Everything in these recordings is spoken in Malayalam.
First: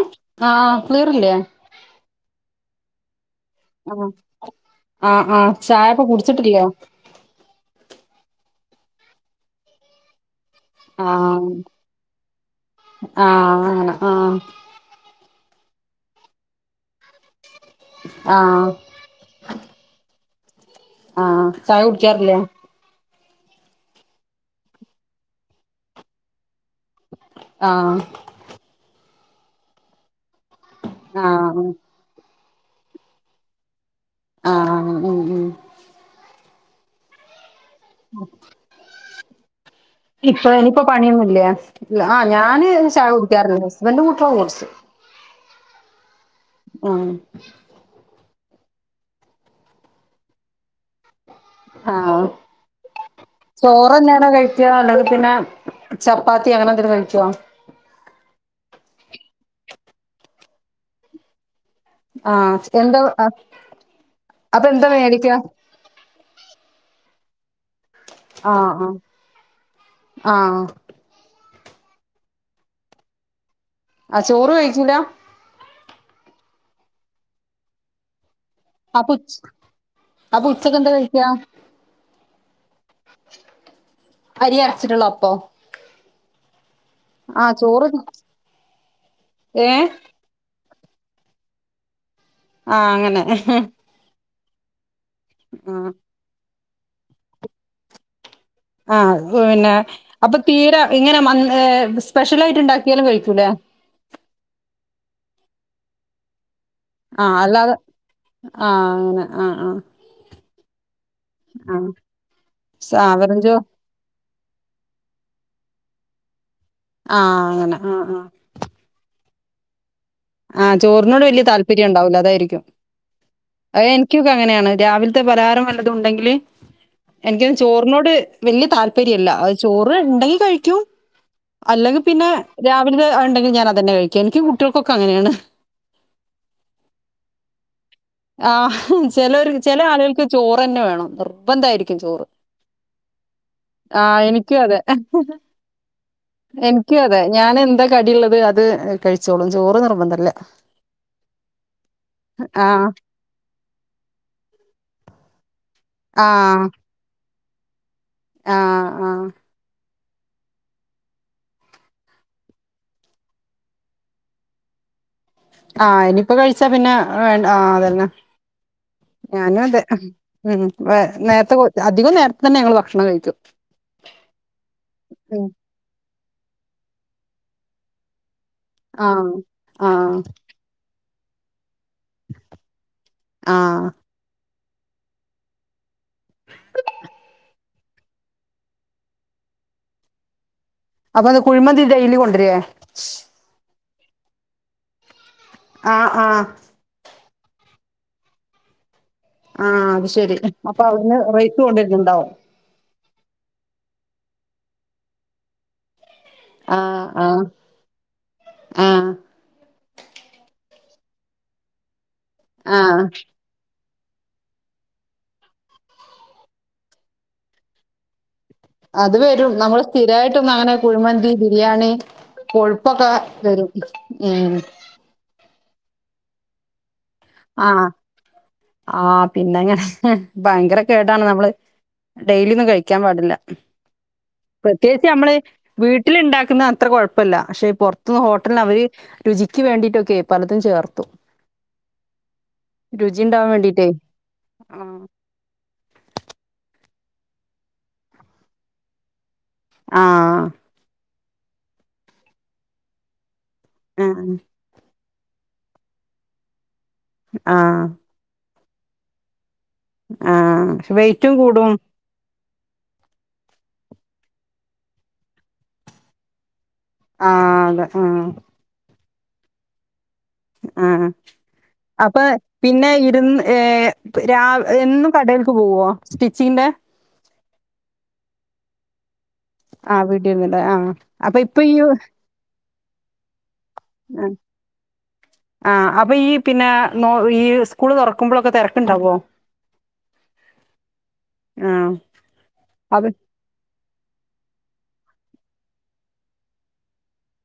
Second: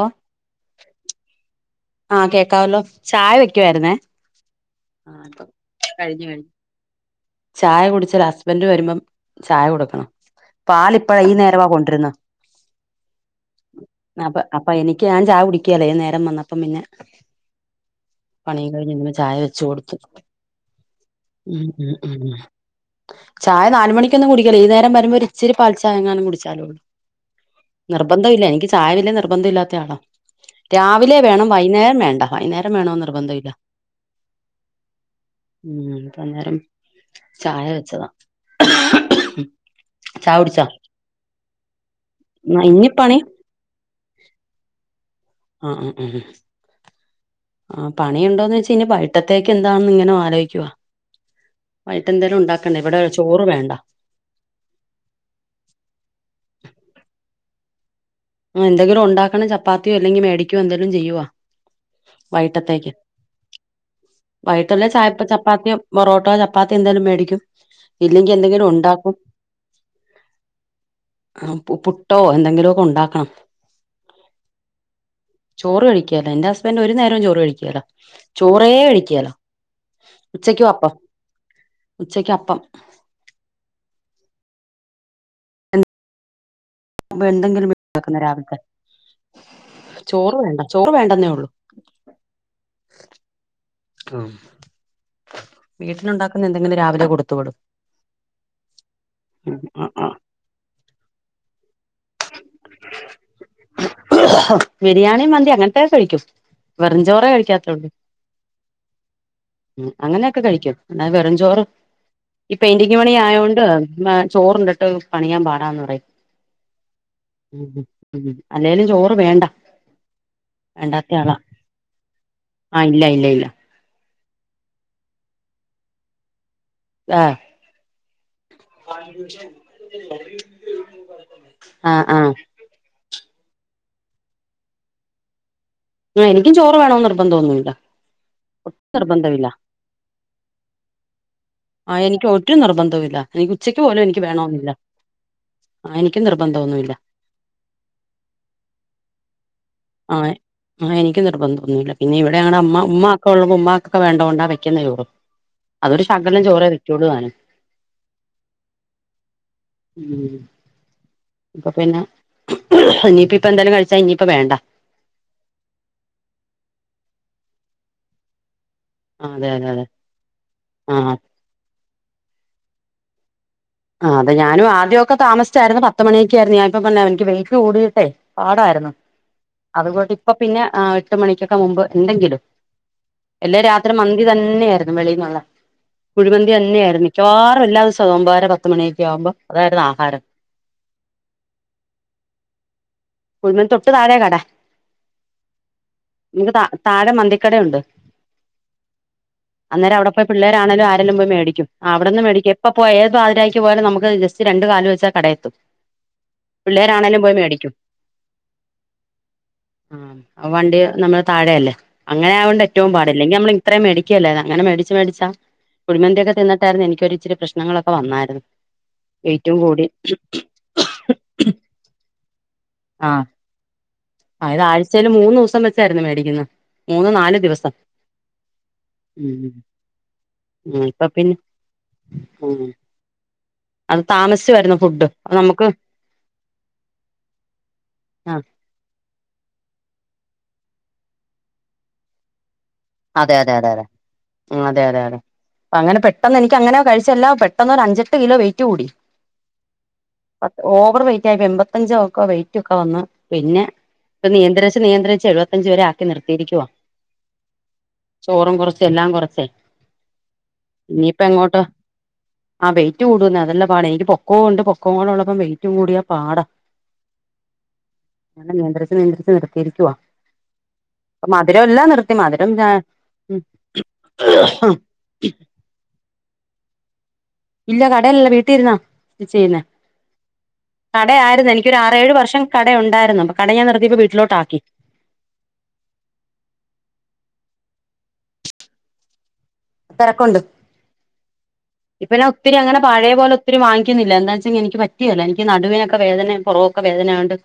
ആഹ് ആഹ് ക്ളീയറില്ലേ ആഹ് കേക്കാവല്ലോ ചായ വെക്കുവായിര്ന്നേ ആഹ് ആഹ് ആഹ് ചായപ്പൊ കഴിഞ്ഞു കഴിഞ്ഞു കുടിച്ചിട്ടില്ലേ ചായ കുടിച്ചാൽ ഹസ്ബൻ്റ് വരുമ്പം ചായ കൊടുക്കണം പാല് ഇപ്പഴ ഈ ആഹ് നേരവാ കൊണ്ടിര്ന്ന് ആഹ് അങ്ങനെ ആഹ് അ പ്പൊ എനിക്ക് ഞാൻ ചായ കുടിക്കല്ലേ നേരം വന്നപ്പം പിന്നെ പണി ആഹ് കഴിഞ്ഞ്ക്ണ് ചായ വെച്ച് കൊടുത്തു ആഹ് ഉം ചായ ഉം ഉം കുടിക്കാറില്ലേ ചായ നാല് മണിക്കൊന്നും കുടിക്കല്ല ഈ നേരം വരുമ്പോ ഇച്ചരി പാൽ ചായ എങ്ങാനും കുടിച്ചാലൊള്ളൂ ആഹ് നിർബന്ധം ഇല്ല എനിക്ക് ചായ വല്ല്യ നിർബന്ധം ഇല്ലാത്ത ആളാ രാവി വേണം ആഹ് വൈന്നേരം വേണ്ട വൈന്നേരം വേണോന്ന് നിർബന്ധം ഇല്ല ആഹ് ഉം ഉം വൈന്നേരം ചായ വെച്ചതാ [inaudible] ചായ ഇപ്പൊ കുടിച്ചോ ഇനിപ്പോ പണിയൊന്നുല്ലേ ആ ഞാന് ഇനി ചായ പണി കുടിക്കാർന്ന് ഹസ്ബൻറും കൂട്ടിക കുട്ച്ച് ആഹ് ഉം ഉം ഉം ഉം ആഹ് പണിണ്ടോന്ന് വെച്ചയ്ഞ്ഞ വൈട്ടത്തേക്ക് എന്താണെന്ന് ഇങ്ങനെ ആലോയ്ക്കുവ വയിട്ട് എന്തേലും ഉണ്ടാക്കണ്ടേ ഇവിടെ ചോറ് വേണ്ട. ഓ ഞടോ കയി [unintelligible] ചപ്പാത്തി അങ്ങനെ എന്തെലും കഴിക്കോ? ആ എന്തങ്കിലും ഉണ്ടാക്കണം ചപ്പാത്തിയോ ഇല്ലങ്കി മേടിക്കോ എന്തെലും ചെയ്യുവാ ആഹ് വൈട്ടത്തേക്ക് എന്താ അപ്പൊ എന്താ വൈട്ടള്ള ചായപ്പ മേടിക്കാ ചപ്പാത്തിയൊ പൊറോട്ടോ ചപ്പാത്തി എന്തേലും മേടിക്കും ഇല്ലെങ്കി ആഹ് എന്തെങ്കിലും ആഹ് ഉണ്ടാക്കും ആഹ് ആഹ് പുട്ടോ എന്തെങ്കിലൊക്കെ ഉണ്ടാക്കണം ആഹ് ചോറ് കഴിച്ചില്ലാ ചോറ് കഴിക്കേല്ലാ എന്റെ ഹസ്ബൻറ് ഒരു നേരം ചോറ് കഴിക്കേല്ലാ ചോറേ അപ്പൊ കഴിക്കേലാ ഉച് അപ്പൊ ഉച്ചക്കും അപ്പം ഉച്ചക്കെന്താ കഴിക്കാ ഉച്ചക്ക അപ്പം അരി അരച്ചിട്ടുള്ള അപ്പൊ ആഹാ എന്തെങ്കിലും ചോറ് ഉണ്ടാക്കുന്ന രാവിലത്തെ ഏഹ് ചോറ് വേണ്ട ചോറ് വേണ്ടന്നേ ഉള്ളൂ ആഹാ അങ്ങനെ ഉം വീട്ടിലുണ്ടാക്കുന്ന എന്തെങ്കിലും രാവിലെ കൊടുത്തു വിടും ആ ഉം, പിന്നെ ആ, ആ, അപ്പൊ തീരെ ഇങ്ങനെ മന് ഏ സ്പെഷ്യൽ ആയിട്ട് ഇണ്ടാക്കിയാലും കഴിക്കൂല്ലേ ബിരിയാണിം മന്തി അങ്ങൻത്തെ കഴിക്കും ആ വെറ്ഞ്ചോറെ അല്ലാതെ കഴിക്കാത്തൊള്ളൂ ആ അങ്ങനെ ആ ആ ഉം അങ്ങനെക്കെ കഴിക്കും എന്നാൽ വെറ്ഞ്ചോറ് ആ ഈ പെയിന്റിംഗ് പണി സാവറഞ്ചോ ആയോണ്ട് ചോറ്ണ്ടിട്ട് പണിയാൻ പാടാന്ന് പറയും ആ അങ്ങനെ ഉം ആ ആ അല്ലേലും ചോറ് വേണ്ട ആഹ് വേണ്ടാത്ത ചോറിനോട് ആളാ വല്ല്യ താല്പര്യം ഉണ്ടാവൂല അതായിരിക്കും ആ ഇല്ല ഇല്ല ഇല്ല അത് എൻക്കൊക്കെ അങ്ങനെയാണ് രാവിൽത്തെ പലഹാരം വല്ലതും ഉണ്ടെങ്കില് ആ എനിക്ക് ചോറിനോട് വല്ല്യ താല്പര്യല്ല ചോറ് ഉണ്ടെങ്കി കഴിക്കും അല്ലെങ്കിൽ ആ ആ പിന്നെ രാവിൽത്തെ ഉണ്ടെങ്കി ഞാനതന്നെ കഴിക്ക എൻക്ക് കുട്ടിയാൾക്കൊക്കെ അങ്ങനെയാണ് ആ എനിക്ക് ചോറ് വേണോന്ന് നിർബന്ധൊന്നുല്ല ആഹും ചെലൊരു ചെല ആളുകൾക്ക് ചോറെന്നെ വേണം നിർബന്ധായിരിക്കും ആ ചോറ്. എനിക്ക് ഒരു നിർബന്ധോ ഇല്ല ആഹ് എനിക്കു അതെ ആ എനിക്ക് നിർബന്ധൊ എൻക്കു അതെ ഞാൻ എന്താ കടിള്ളത് അത് കഴിച്ചോളും ചോറ് നിർ ആഹ് ആഹ് എനിക്ക് നിർബന്ധൊന്നൂല്ല പിന്നെ ഇവിടെ ഞങ്ങടെ അമ്മ ആഹ് ഉമ്മ [unintelligible] ഉമ്മാക്കൊക്ക വേണ്ടോണ്ടാ വെക്കുന്ന ചോറ് അതൊരു ശകലം ചോറെ ആഹ് വെക്കൊള്ളു താനും ആഹ് ആഹ് മ്മ് ഇപ്പൊ പിന്നെ ഇനിയിപ്പിപ്പെന്തലും കഴിച്ചാ ഇനിയിപ്പ വേണ്ട ആഹ് എനിപ്പോ കഴിച്ചാ പിന്നെ വേണ്ട് ആഹ് അതെന്നെ ഞാനും അതെ അം ഉം വ ആഹ് നേർത്തെ കൊ അധികം നേർത്തെ തന്നെ ഞങ്ങള് ഭക്ഷണം കഴിക്ക ആഹ് അതെ ഞാനു ആദ്യൊക്കെ താമസിച്ചായിരുന്നു പത്ത് മണിയൊക്കെ ആയിരുന്നു ഞാനിപ്പ പിന്നെ എനിക്ക് വെയ്റ്റ് കൂടീട്ടെ പാടായിരു ആഹ് അതുകൊട്ട് ആഹ് ഇപ്പ പിന്നെ ആ ട്ട് മണിക്കൊക്കെ മുമ്പ് എന്തെങ്കിടും എല്ല ആഹ് രാത്രി മന്ന് ന്തി തന്നെയായിരുന്നു വെളീന്നൊള്ളെ കുഴിമന്തി എന്നെയായിരുന്നു മിക്കവാറു എല്ലാ ഈസോ ഒമ്പഅര പത്ത് ത്ത് മണിയൊക്ക്യാവുമ്പോ അതായിരുന്നു ആഹാരം അപ്പൊ ങ്ങക് കുഴിമന്തി ഡെയിലി കൊണ്ടരേ കുഴിമന്തി തൊട്ട് താഴെ കട ആഹ് ആഹ് ക്ക് ത-താഴെ മന്തിക്കടയുണ്ട് ആഹ് അന്നേര അത് അവിടെയിപ്പൊ ശെരി അപ്പൊ പിള്ളേരാണെലും അവിടുന്ന് ആരെല്ലും പോയ്‌ റൈസ് മേടിക്കും ആവിടെന്ന് കൊണ്ടരുന്നുണ്ടാവും. മേടിക്ക പ്പ പോയ് ഏത് പാതിരാക്ക് പോയാലും നമുക്ക് ജസ്റ്റ് രണ്ടു കാല് വെച്ചാ കടയെത്തും ആഹ് പിള്ളേരാണേലും പോയി ആഹ് മേടിക്കും ആഹ് ആഹ് ആ വണ്ടി നമ്മളെ താഴെ അല്ലേ അങ്ങനെ ആയോണ്ട് എറ്റോം ആഹ് പാട് ഇല്ലങ്കി ഞമ്മളി ത്രേം മേടിക്കേല്ല അങ്ങനെ മേടിച്ച് മേടിച്ചാ കുഴിമന്തിയൊക്കെ തിന്നിട്ടാർന്ന് എനിക്കൊരിച്ചിരി പ്രശ്നങ്ങളൊക്കെ വന്നാരുന്നു അത് വരും നമ്മള് സ്ഥിരായിട്ടൊന്നു അങ്ങനെ കുഴിമന്തി ബിരിയാണി കൊഴുപ്പൊക്കെ വരും ഉം. അയ്ന് ആഴ്‌ച്ചേല് മൂന്നൂസം വച്ചായിരുന്നു മേടിക്കുന്ന മൂന്നു നാലു ദിവസം ആഹ് ഉം പിന്നെങ്ങനെ ഭയങ്കര ഉം ഇപ്പൊ കേടാണ് പിന്നെ നമ്മള് ഡെയിലി ഉം ഒന്നും കഴിക്കാൻ പാടില്ല അത് താമസിച്ചു വെ പ്രത്യേകിച്ച് ഞമ്മള് വീട്ടില് ണ്ടാക്കുന്ന അത്ര കൊഴപ്പല്ല പക്ഷെ പൊർത്തു ആഹ് ഹോട്ടൽന് അവര് രുചിക്ക് വേണ്ടിയിട്ടൊക്കെയ് പലതും ചേർത്തു രുചി അതെ ഉണ്ടാവാൻ അതെ അതെ അതെ വേണ്ടിയിട്ടേ ആഹ് അതെ അതെ ആ അതെ അങ്ങനെ പെട്ടെന്ന് എനിക്ക് അങ്ങനെ കഴിച്ച എല്ലാം പെട്ടന്ന് ഒരു അഞ്ചട്ട് കിലോ വെയിറ്റ് കൂടി ആ പക് ഓവർ വെറ്റ് ആയപ്പോ എൺപത്തഞ്ചോക്ക വെയ്റ്റ് ഒക്കെ വന്ന് പിന്നെ പ്പൊ നിയന്ത്രിച്ച് നിയന്ത്രിച്ച് എഴുവത്തിയഞ്ച് വരെ ആക്കി നിർത്തിയിരിക്കുവാ ആഹ് ചോറും കൊറച്ച് എല്ലാം കൊറച്ചേ ആഹ് ക്ഷെ വെയ്റ്റും കൂടും ആഹ് വെയിറ്റ് കൂടുന്ന് അതല്ല പാടെയ് റ്റ് പൊക്കോ ഒണ്ട് പൊക്കോംടെ ഒള്ളപ്പം വെറ്റും കൂടിയാ പാടാ ആഹ് അതെ ആഹ് അങ്ങനെ നിയന്ത്രിച്ച് നിയന്ത്രിച്ച് നിർത്തിയിരിക്കുവാ ആഹ് അപ്പൊ മധുരം എല്ലാം നിർത്തി അപ്പൊ മധുരം പിന്നെ ഇരുന്ന് ഏ പ് രാവ് ഏ ന്നും കടേൽക്ക് പോവോ സ്റ്റിച്ചിങ്ങിന്റെ ഇല്ല കടല്ല വീട്ടി ഇരുന്നാ ത് ചെയ്യുന്നേ ആഹ് വീട്ടിരുന്നിട്ട് ആഹ്. അപ്പൊ കടയായിരുന്നു ഇപ്പൊ ഈ എനിക്കൊരു ആറേഴ് വർഷം കടയൊണ്ടായിരുന്നു പ്പ കട ഞാൻ നിർത്തിയപ്പോ ആഹ് വീലോട്ടാക്കി ആഹ് അപ്പൊ ഈ പിന്നെ നോ ഈ സ്കൂള് തൊറക്കുമ്പളൊക്കെ തെരക്ക്ണ്ടാവോ തെരക്കുണ്ട് ആഹ് ഇപ്പ ഞാൻ ഒത്തിരി അങ്ങനെ അത് പഴേ പോലെ ത്തിരി വാങ്ങിക്കുന്നില്ല എന്താച്ചെങ്കി എനിക്ക് പറ്റ്കേല്ല എനിക്ക് നടുവേക്കെ വേദനെ പൊറോക്കെ വേദനെയാണ്ട്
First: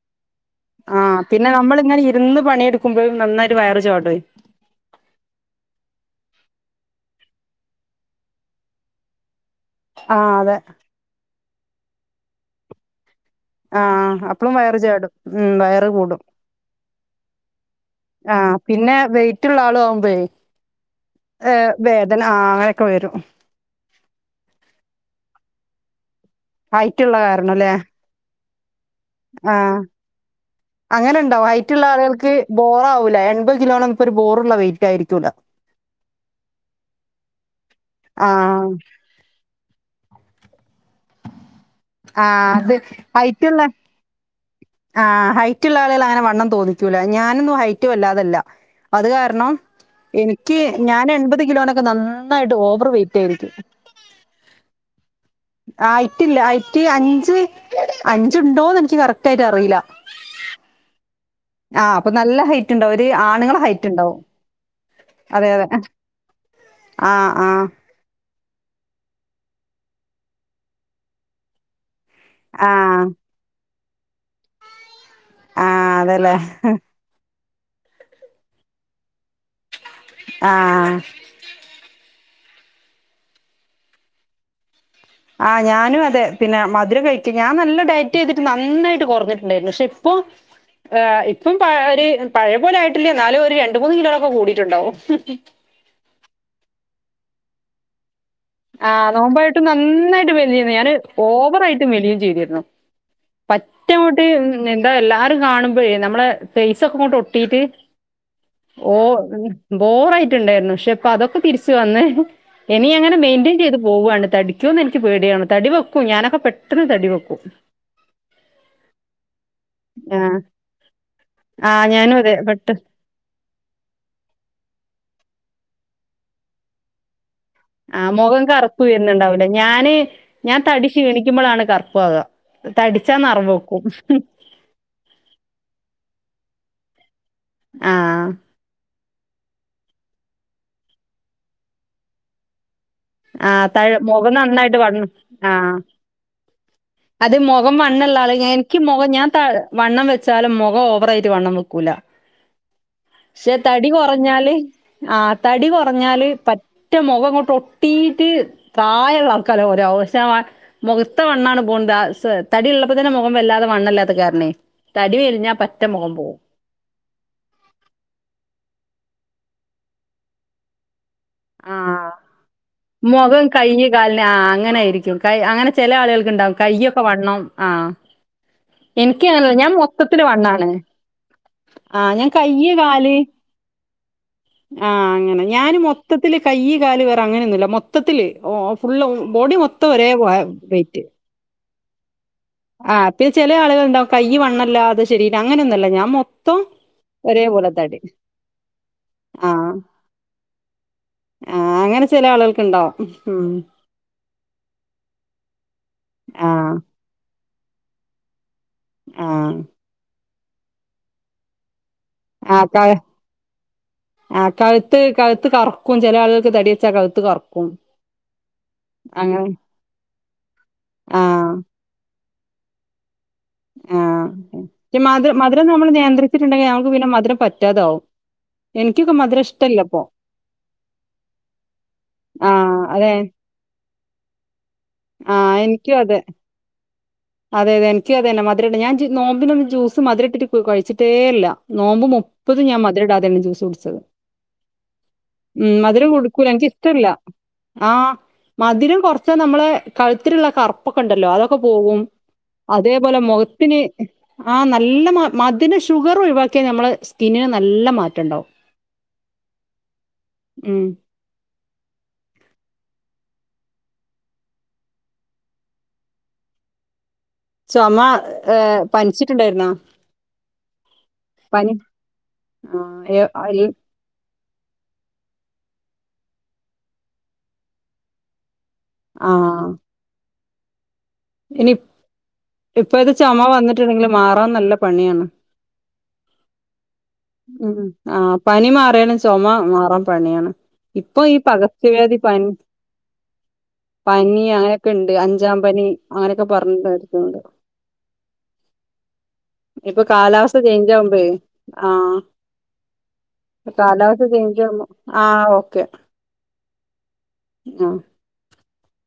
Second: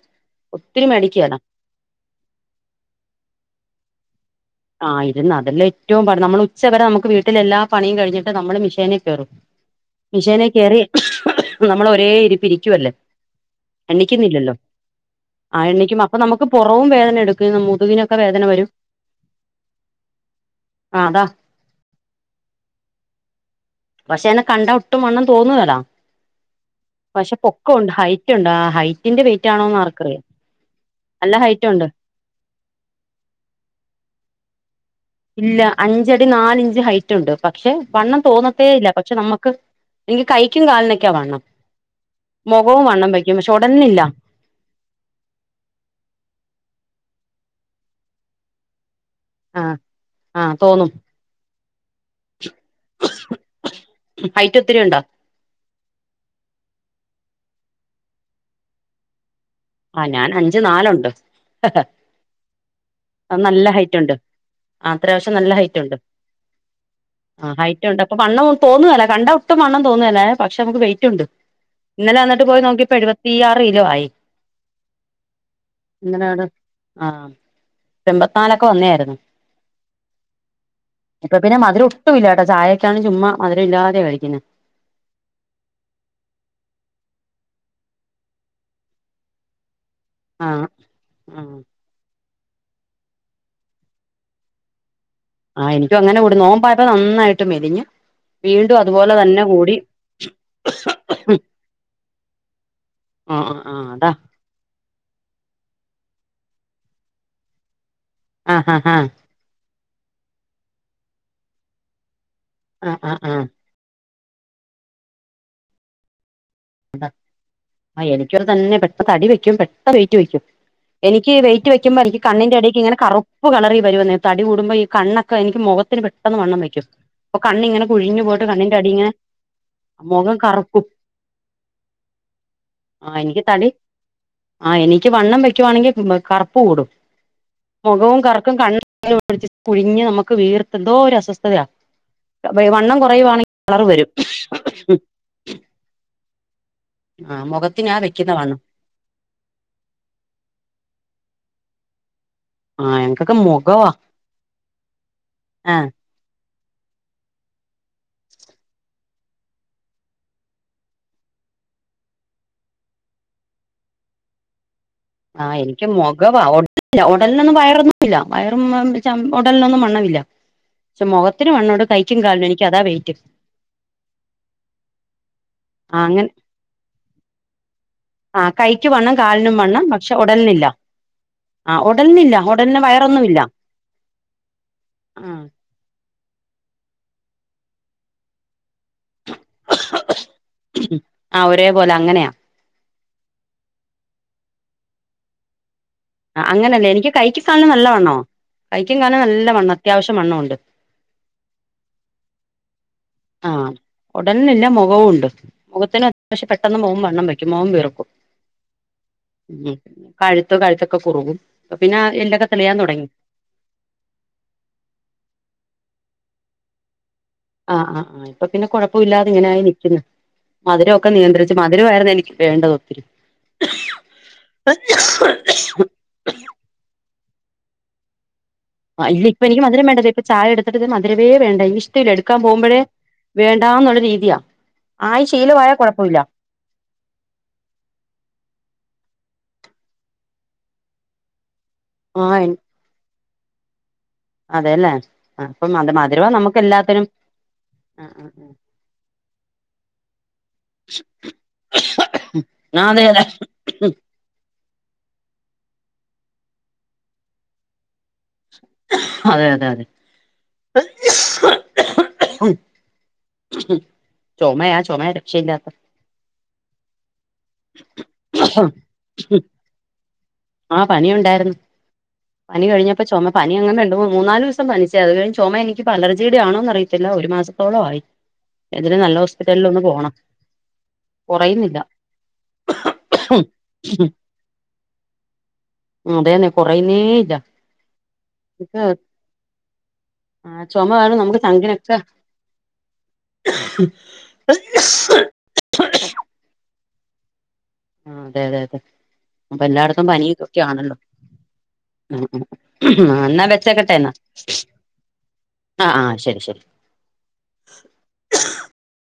ആഹ് പിന്നെ നമ്മളിങ്ങനെ ഇര്ന്ന് പണിയെടുക്കുമ്പഴും നന്നായിട്ട് വയറ് ചോടുവെയ് ആഹ് ഇത്നടുള് ഏറ്റം പാട് നമ്മൾ ഉച്ചവരെ നമുക്ക് വീട്ടിലെല്ലാ പണീം കഴിഞ്ഞിട്ട് നമ്മള് മിഷേനൽ കയറും. ആഹ് മഷേനിൽ അതെ കേറി നമ്മളൊരേ ഇരിപ്പ് ഇരിക്കുവല്ലേ. ആഹ് എണ്ണിക്കുന്നില്ലല്ലോ അപ്പളും വയറ് ചാടും. ഉം ആഹ് വയറ് എണ്ണിക്കുമ്പോ അപ്പൊ കൂടും. നമുക്ക് പൊറവും വേദനെടുക്കേ ന്നംമുതകിനൊ ആഹ് പിന്നെ വെയിറ്റുള്ള ആളു ആവുമ്പേ ആ അതാ ഏഹ് വേദന ആഹ് അങ്ങനൊക്കെ വരും. പക്ഷെ എന്നെ കണ്ട ഒട്ടും വണ്ണം തോന്നുഏല ഹൈറ്റുള്ള പക്ഷെ കാരണംല്ലേ? പൊക്കോണ്ട് ഹൈ റ്റുണ്ട് ആ ഹൈറ്റിന്റെ വെയിറ്റാണോന്ന് ആഹ് ആർക്കറിയാ നല്ല ഹൈറ്റുണ്ട്. ബോറാവൂല്ലെ എൺപത് കിലോണം പ്പൊരു ബോറുള്ള വെയ്റ്റായിരിക്കും ഇല്ല അഞ്ചടി നാലിഞ്ച് ഹൈറ്റുണ്ട്. പക്ഷെ വണ്ണം തോന്നത്തേ ആഹ് ഇല്ല. പ ക്ഷെ നമ്മുക്ക് ഇൻക്ക് കൈക്കും കാലിനൊക്കെയാ വണ്ണം. ആഹ് അത് മൊഖവും വണ്ണം വയ്ക്കും പക്ഷെ ഒടൽനില്ല. ആ ഹൈറ്റുള്ള ആള്കൾ അങ്ങനെ വണ്ണം തോന്നിക്കൂല. ഞാനൊന്നും ഹൈറ്റ് വല്ലാതല്ല അത് കാര ണം ആ ആ എനിക്ക് തോന്നും ഞാൻ എൺപത് കിലോനൊക്കെ നന്നായിട്ട് ഓവർ വൈറ്റായിരിക്കും. ഹൈറ്റൊത്തിരിയുണ്ടോ? ആ അയ്റ്റില്ല അയ്റ്റ് അഞ്ച് അഞ്ച്ണ്ടോന്ന് എൻക്ക് കറക്റ്റായിട്ടറിയില്ല. ആ ഞാൻ അഞ്ച് നാലുണ്ട്. ആ അപ്പൊ നല്ല ഹൈറ്റുണ്ടാവു ഒരു ആണുങ്ങളെ നല്ല ഹൈറ്റ് ഉണ്ട് ഹൈറ്റുണ്ടാവും. ആ അത്യാവശ്യം അതെ നല്ല അതെ ഹൈറ്റ് അ് ആഹ് ആഹ് റ്റുണ്ട് അപ്പൊ വണ്ണം തോന്നേല കണ്ട ഒട്ടും വണ്ണം തോന്നേലേ പക്ഷെ നമുക്ക് വെയിറ്റുണ്ട്. ഇന്നലെ ന്നി ട്ട് പോയി നോക്കിയപ്പോ ആഹ് എഴുപത്തിയാറ് കിലോ ആയി. ആഹ് അതെല്ലേ എന്തിനാട് ആഹ് എൻമ്പത്ത്നാലൊക്കെ വന്നേആയിരുന്നു. ആഹ്. ഇപ്പൊ പിന്നെ മധുരൊട്ടു ഇല്ലാട്ടോ ചായക്കാണ് ചുമ്മാ മധുരല്ലാതെ കഴിക്കുന്നേ. ആ ഞാനു അതെ പിന്നെ മധുര കഴിറ്റ് ഞാൻ നല്ല ഡയറ്റെയ്തിട്ട് നന്നായിട്ട് കൊറ്ഞ്ഞിട്ടുണ്ടായിരുന്നു പക്ഷെ ഇ പ്പൊഹ് ആ ഏഹ് ആ ഇപ്പം പഴേ ഒരു പഴയ പോലെയായിട്ടില്ല ഇന്നാലും ഒരു രണ്ട് മൂന്ന് കിലോനൊക്കെ കൂടിയിട്ടുണ്ടാവും. ആ എനിക്കൊങ്ങനെ കൂടി നോമ്പായപ്പോ നന്നായിട്ട് മെലിഞ്ഞു. ആ നോമ്പായിട്ടും നന്നായിട്ട് മെലിഞ്ഞിന്നു. ഞാന് ഓവറായിട്ടു മെലിയും ചെയ്തിരുന്നു. ആ ആ ആ പറ്റ അതാ അങ്ങോട്ട് എന്താ എല്ലാരും കാണുമ്പോഴെ നമ്മളെ ഫെയ്സൊക്കെങ്ങോട്ടൊട്ടീട്ട് ആ ആ ഓ ആ ബോറായിട്ടുണ്ടായിരുന്നു ക്ഷെ ഇപ്പ അതൊക്കെ തിരിച്ചു വന്നേ എനി ആ അങ്ങനെ ആ മെയിൻ്റെയിൻ ചെയ്ത് പോവാണ്. തടിക്കോന്ന് എനിക്ക് പേടിയാണ്. തടി വെക്കും ഞാനൊക്കെ പെ ആ എനിക്കതു തന്നെ പെട്ട് തടി വെക്കും പെട്ട വെയിറ്റ് ആ വെക്കും. എനിക്ക് ഈ വെയ്റ്റ് ആ വെക്കുമ്പോ ഞാനും എനിക്ക് അതെ കണ്ണിന്റെ പെട്ടെന്ന് അടിയൊക്കെ ഇങ്ങെനെ കറു പ്പു കളറിൽ വരുവന്നെ തടി കൂടുമ്പോ ഈ കണ്ണൊെക്കെ എനിക്ക് മുഖത്തിന് പെട്ടെന്ന് വണ്ണം വയ്ക്കും. പ്പൊ കണ്ണിങ്ങ ആ മുഖം കറുപ്പ് വരുന്നുണ്ടാവൂല്ല. ഞാന് മുഖം ഞാൻ കറുക്കും തടി ക്ഷീണിക്കുമ്പളാണ് കറുപ്പാക. ആ എനിക്ക് തടി ആഹ് എനിക്ക് വണ്ണം വെക്കുവാണെങ്കിൽ കറുപ്പ് കൂടും. മുഖവും ആഹ് കറുക്കും കണ് [unintelligible] കുഴിഞ്ഞ് നമുക്ക് വീർത്ത് ന്തോ ഒരു അസ്വസ്ഥതയാ. അപ്പഈ വണ്ണകൊ യുവാണെങ്കി ആഹ് കളർ വരും. ത വൺ ആഹ് അത് ആ മൊഖം മുഖത്തിനാ വണ്ണല്ലാൾ വെക്കുന്ന ഞാൻ വണ്ണം ക്ക് മൊഖ ഞാൻ ത വണ്ണം വെച്ചാലും മൊഖം ഓവറായിട്ട് വണ്ണം വെക്കൂല. ആ ഞങ്ങക്കൊക്കെ ക്ഷെ തടി മുഖവാ കൊറഞ്ഞാല് ആ തടി ആ കൊറഞ്ഞാല് പ റ്റ മൊഖങ്ങോട്ട് ഒട്ടീട്ട് പ്രായല്ലാൾക്കാല്ലേ പോലെ ആവും. പക്ഷേ അ മൊഖത്തെ വണ്ണാണ് പോൺത് അ സ് തടി ഉള്ളപ്പോ തന്നെ മൊഖം വല്ലാതെ വണ്ണല്ലാത്ത കാരണേ. തടി വെലിഞ്ഞാ പറ്റ മൊഖം പോവും. ഒടലിനൊന്നും വയറൊന്നും ഇല്ല വയറൊന്ന് ചം ഉടലിനൊന്നും മണ്ണമില്ല. പക്ഷെ മൊഖ ആ മൊഖം കയ്യ് കാലിന് ആ അങ്ങനായിരിക്കും. കയ് അങ്ങനെ ചെല ആ അങ്ങനെ ആളുകൾക്കുണ്ടാവും. കയ്യൊക്കെ വണ്ണം ആ. ആ കൈക്ക് വണ്ണം എനിക്ക് കാലിനും അങ്ങനല്ല ഞാൻ മണ്ണം പക്ഷ് മൊത്തത്തില് ഒടൽന്ല്ല വണ്ണാണ് ആ ഞാൻ ഒടലിനില്ല കയ്യ് ഒടലിന് വയറൊന്നുമില്ല ആഹ് ആ അങ്ങനെ ഞാന് മൊത്തം മൊത്തത്തില് കൈ കാല് വേറെ അങ്ങനെയൊന്നുംല്ല മൊത്തത്തില് ഓഹ് ഫുള്ള് ബോഡി മൊത്തം ഒരേ പോലെ ആഹ് ഒരേ പോലെ അങ്ങനെയാ ആഹ് പിന്നെ ചെല ആളുകളുണ്ടാവും കൈയ്യ് വണ്ണം ഇല്ലാതെ ശരിരം അങ്ങനൊന്നുല്ല ഞാൻ മൊ ആഹ് അങ്ങനയല്ല. എനിക്ക് കൈയിക്കും കാലിനും നല്ല വണ്ണവാ. കൈയിക്കും കാലിനും നല്ല വണ്ണം അത്യാവശ്യം വണ്ണമുണ്ട്. ആഹ് അങ്ങനെ ചെല ആളുകൾക്ക് ഇണ്ടാവും ആഹ് ഉടലിനില്ല മൊഖവും ഉണ്ട് മുഖത്തിന് ആ അത്യാവശ്യം പെട്ടെന്ന് മുഖം വണ്ണം വെയ്ക്കും മുഖം വീർക്കും. ആ കഴുത്ത് കഴുത്തൊക്കെ കുറുകും. പിന്നെ എല്ലൊക്കെ തെളിയാൻ തൊടങ്ങി ആഹ് കഴുത്ത് കഴുത്ത് കറക്കും. ചില ആളുകൾക്ക് തടി വെച്ചാ കഴുത്ത് കറു ആ ആ ആ ഇപ്പൊ പിന്നെ കൊഴപ്പമില്ലാതെ ഇങ്ങനെ ആയി നൽക്കുന്നു. മധുരമൊക്കെ ആ നിയന്ത്രിച്ച് മധു മധുരവായിരുന്നു എനിക്ക് വേണ്ടത് ഒത്തിരി ആഹ് മധുര മധുരം നമ്മള് നിയന്ത്രിച്ചിട്ടുണ്ടെങ്കിൽ ഞമ്മുക്ക് പിന്നെ മധുരം പറ്റാതെ ആവും. ആഹ് ഇല്ല ഇപ്പൊ എനിക്ക് മധുരം വേണ്ടല്ലോ. ഇപ്പോ ചായ എടുത്തിട്ട് മധുരവേ വേണ്ട. എനിക്ക് ഇഷ്ടമില്ല എടുക്കാൻ പോകുമ്പഴേ ആഹ് അതെ വേണ്ടാന്നുള്ള രീതിയാ ആയി ആഹ് ശീലവായ എനിക്കും കൊഴപ്പൊവില്ല അതെ അതെ അതെ എനിക്ക് അത് തന്നെ മധുരമിട്ട് ഞാൻ നോമ്പിനൊന്നും ജ്യൂസ് മധുരഇട്ടിട്ട് കഴിച്ചിട്ടേ ഇല്ല നോമ്പ് ആഹ് മുപ്പതും ഞാൻ മധുരമിടാതെ യാണ് ജ്യൂസ് കുടിച്ചത്. അതെല്ലേ ആഹ് ഉം അപ്പം അത് മധുരവാ മധുരംകുടിക്കൂല നമുക്ക് എനക്ക് എല്ലാത്തിനും ഇഷ്ടമില്ല. ആഹ് മധുരം കൊറച്ചാ നമ്മളെ കഴുത്തിലുള്ള കറുപ്പൊക്കെ ഇണ്ടല്ലോ അതൊക്കെ പോകും അതേ അതെ പോലെ അതെ മുഖത്തിന് ആ നല്ല മധുരം ഷുഗർ ഒഴിവാക്കിയ നമ്മളെ സ്കിന്നിന് നല്ല മാറ്റ അതെ അതെ അതെ ഉം ചൊമയാ ചൊമയാ രക്ഷയില്ലാത്ത ചുമ ഏഹ് പനിച്ചിട്ടുണ്ടായിരുന്നോ? ആഹ് പനി ഉണ്ടായിരുന്നു. പനി പനി കഴിഞ്ഞപ്പോ ആഹ് ചുമ പനി അയിൽ അങ്ങനെ ഉണ്ട മൂന്നാല് ദിവസ പനിച്ചേ അത് കഴിഞ്ഞ് ചുമ എനിക്കിപ്പോ അലജിയുടെ ആണോ അറിയത്തില്ല. ഒരു മാസത്തോളം ആയി. എതേലും നല്ല ഹോസ്പിറ്റലിൽ ആഹ് ഒന്ന് പോണം ഇനി കുറയുന്നില്ല ഇപ്പഴത് ചൊമ വന്നിട്ടുണ്ടെങ്കിൽ മാറാൻ നല്ല പണിയാണ് അതേന്നെ കുറയുന്നേ ഇല്ല ഉം ആഹ് പനി എനിക്ക് മാറിയാലും ചൊമ മാറാൻ പണിയാണ് ആഹ് ചുമ കാരണം ഇപ്പൊ ഈ നമുക്ക് ചങ്കിനൊക്കെ പകർച്ചവ്യാധി പനി പനി അങ്ങനെയൊക്കെ ഇണ്ട് ആഹ് അഞ്ചാം പനി അങ്ങനെയൊക്കെ പറഞ്ഞ് ഓരോന്ന്ണ്ട് ആഹ് അതെ അതെ അതെ അപ്പൊ ഇപ്പൊ എല്ലാടത്തും കാലാവസ്ഥ പനിയൊക്കെ ചേഞ്ച് ആണല്ലോ ആവുമ്പേ ആഹ് എന്നാ വെ വെച്ചേക്കട്ടെ എന്നാ കാലാവസ്ഥ ചേഞ്ച് ആവുമ്പോ ആഹ് ഓക്കെ ആഹ് ആഹ് ശരി ശരി ആഹ്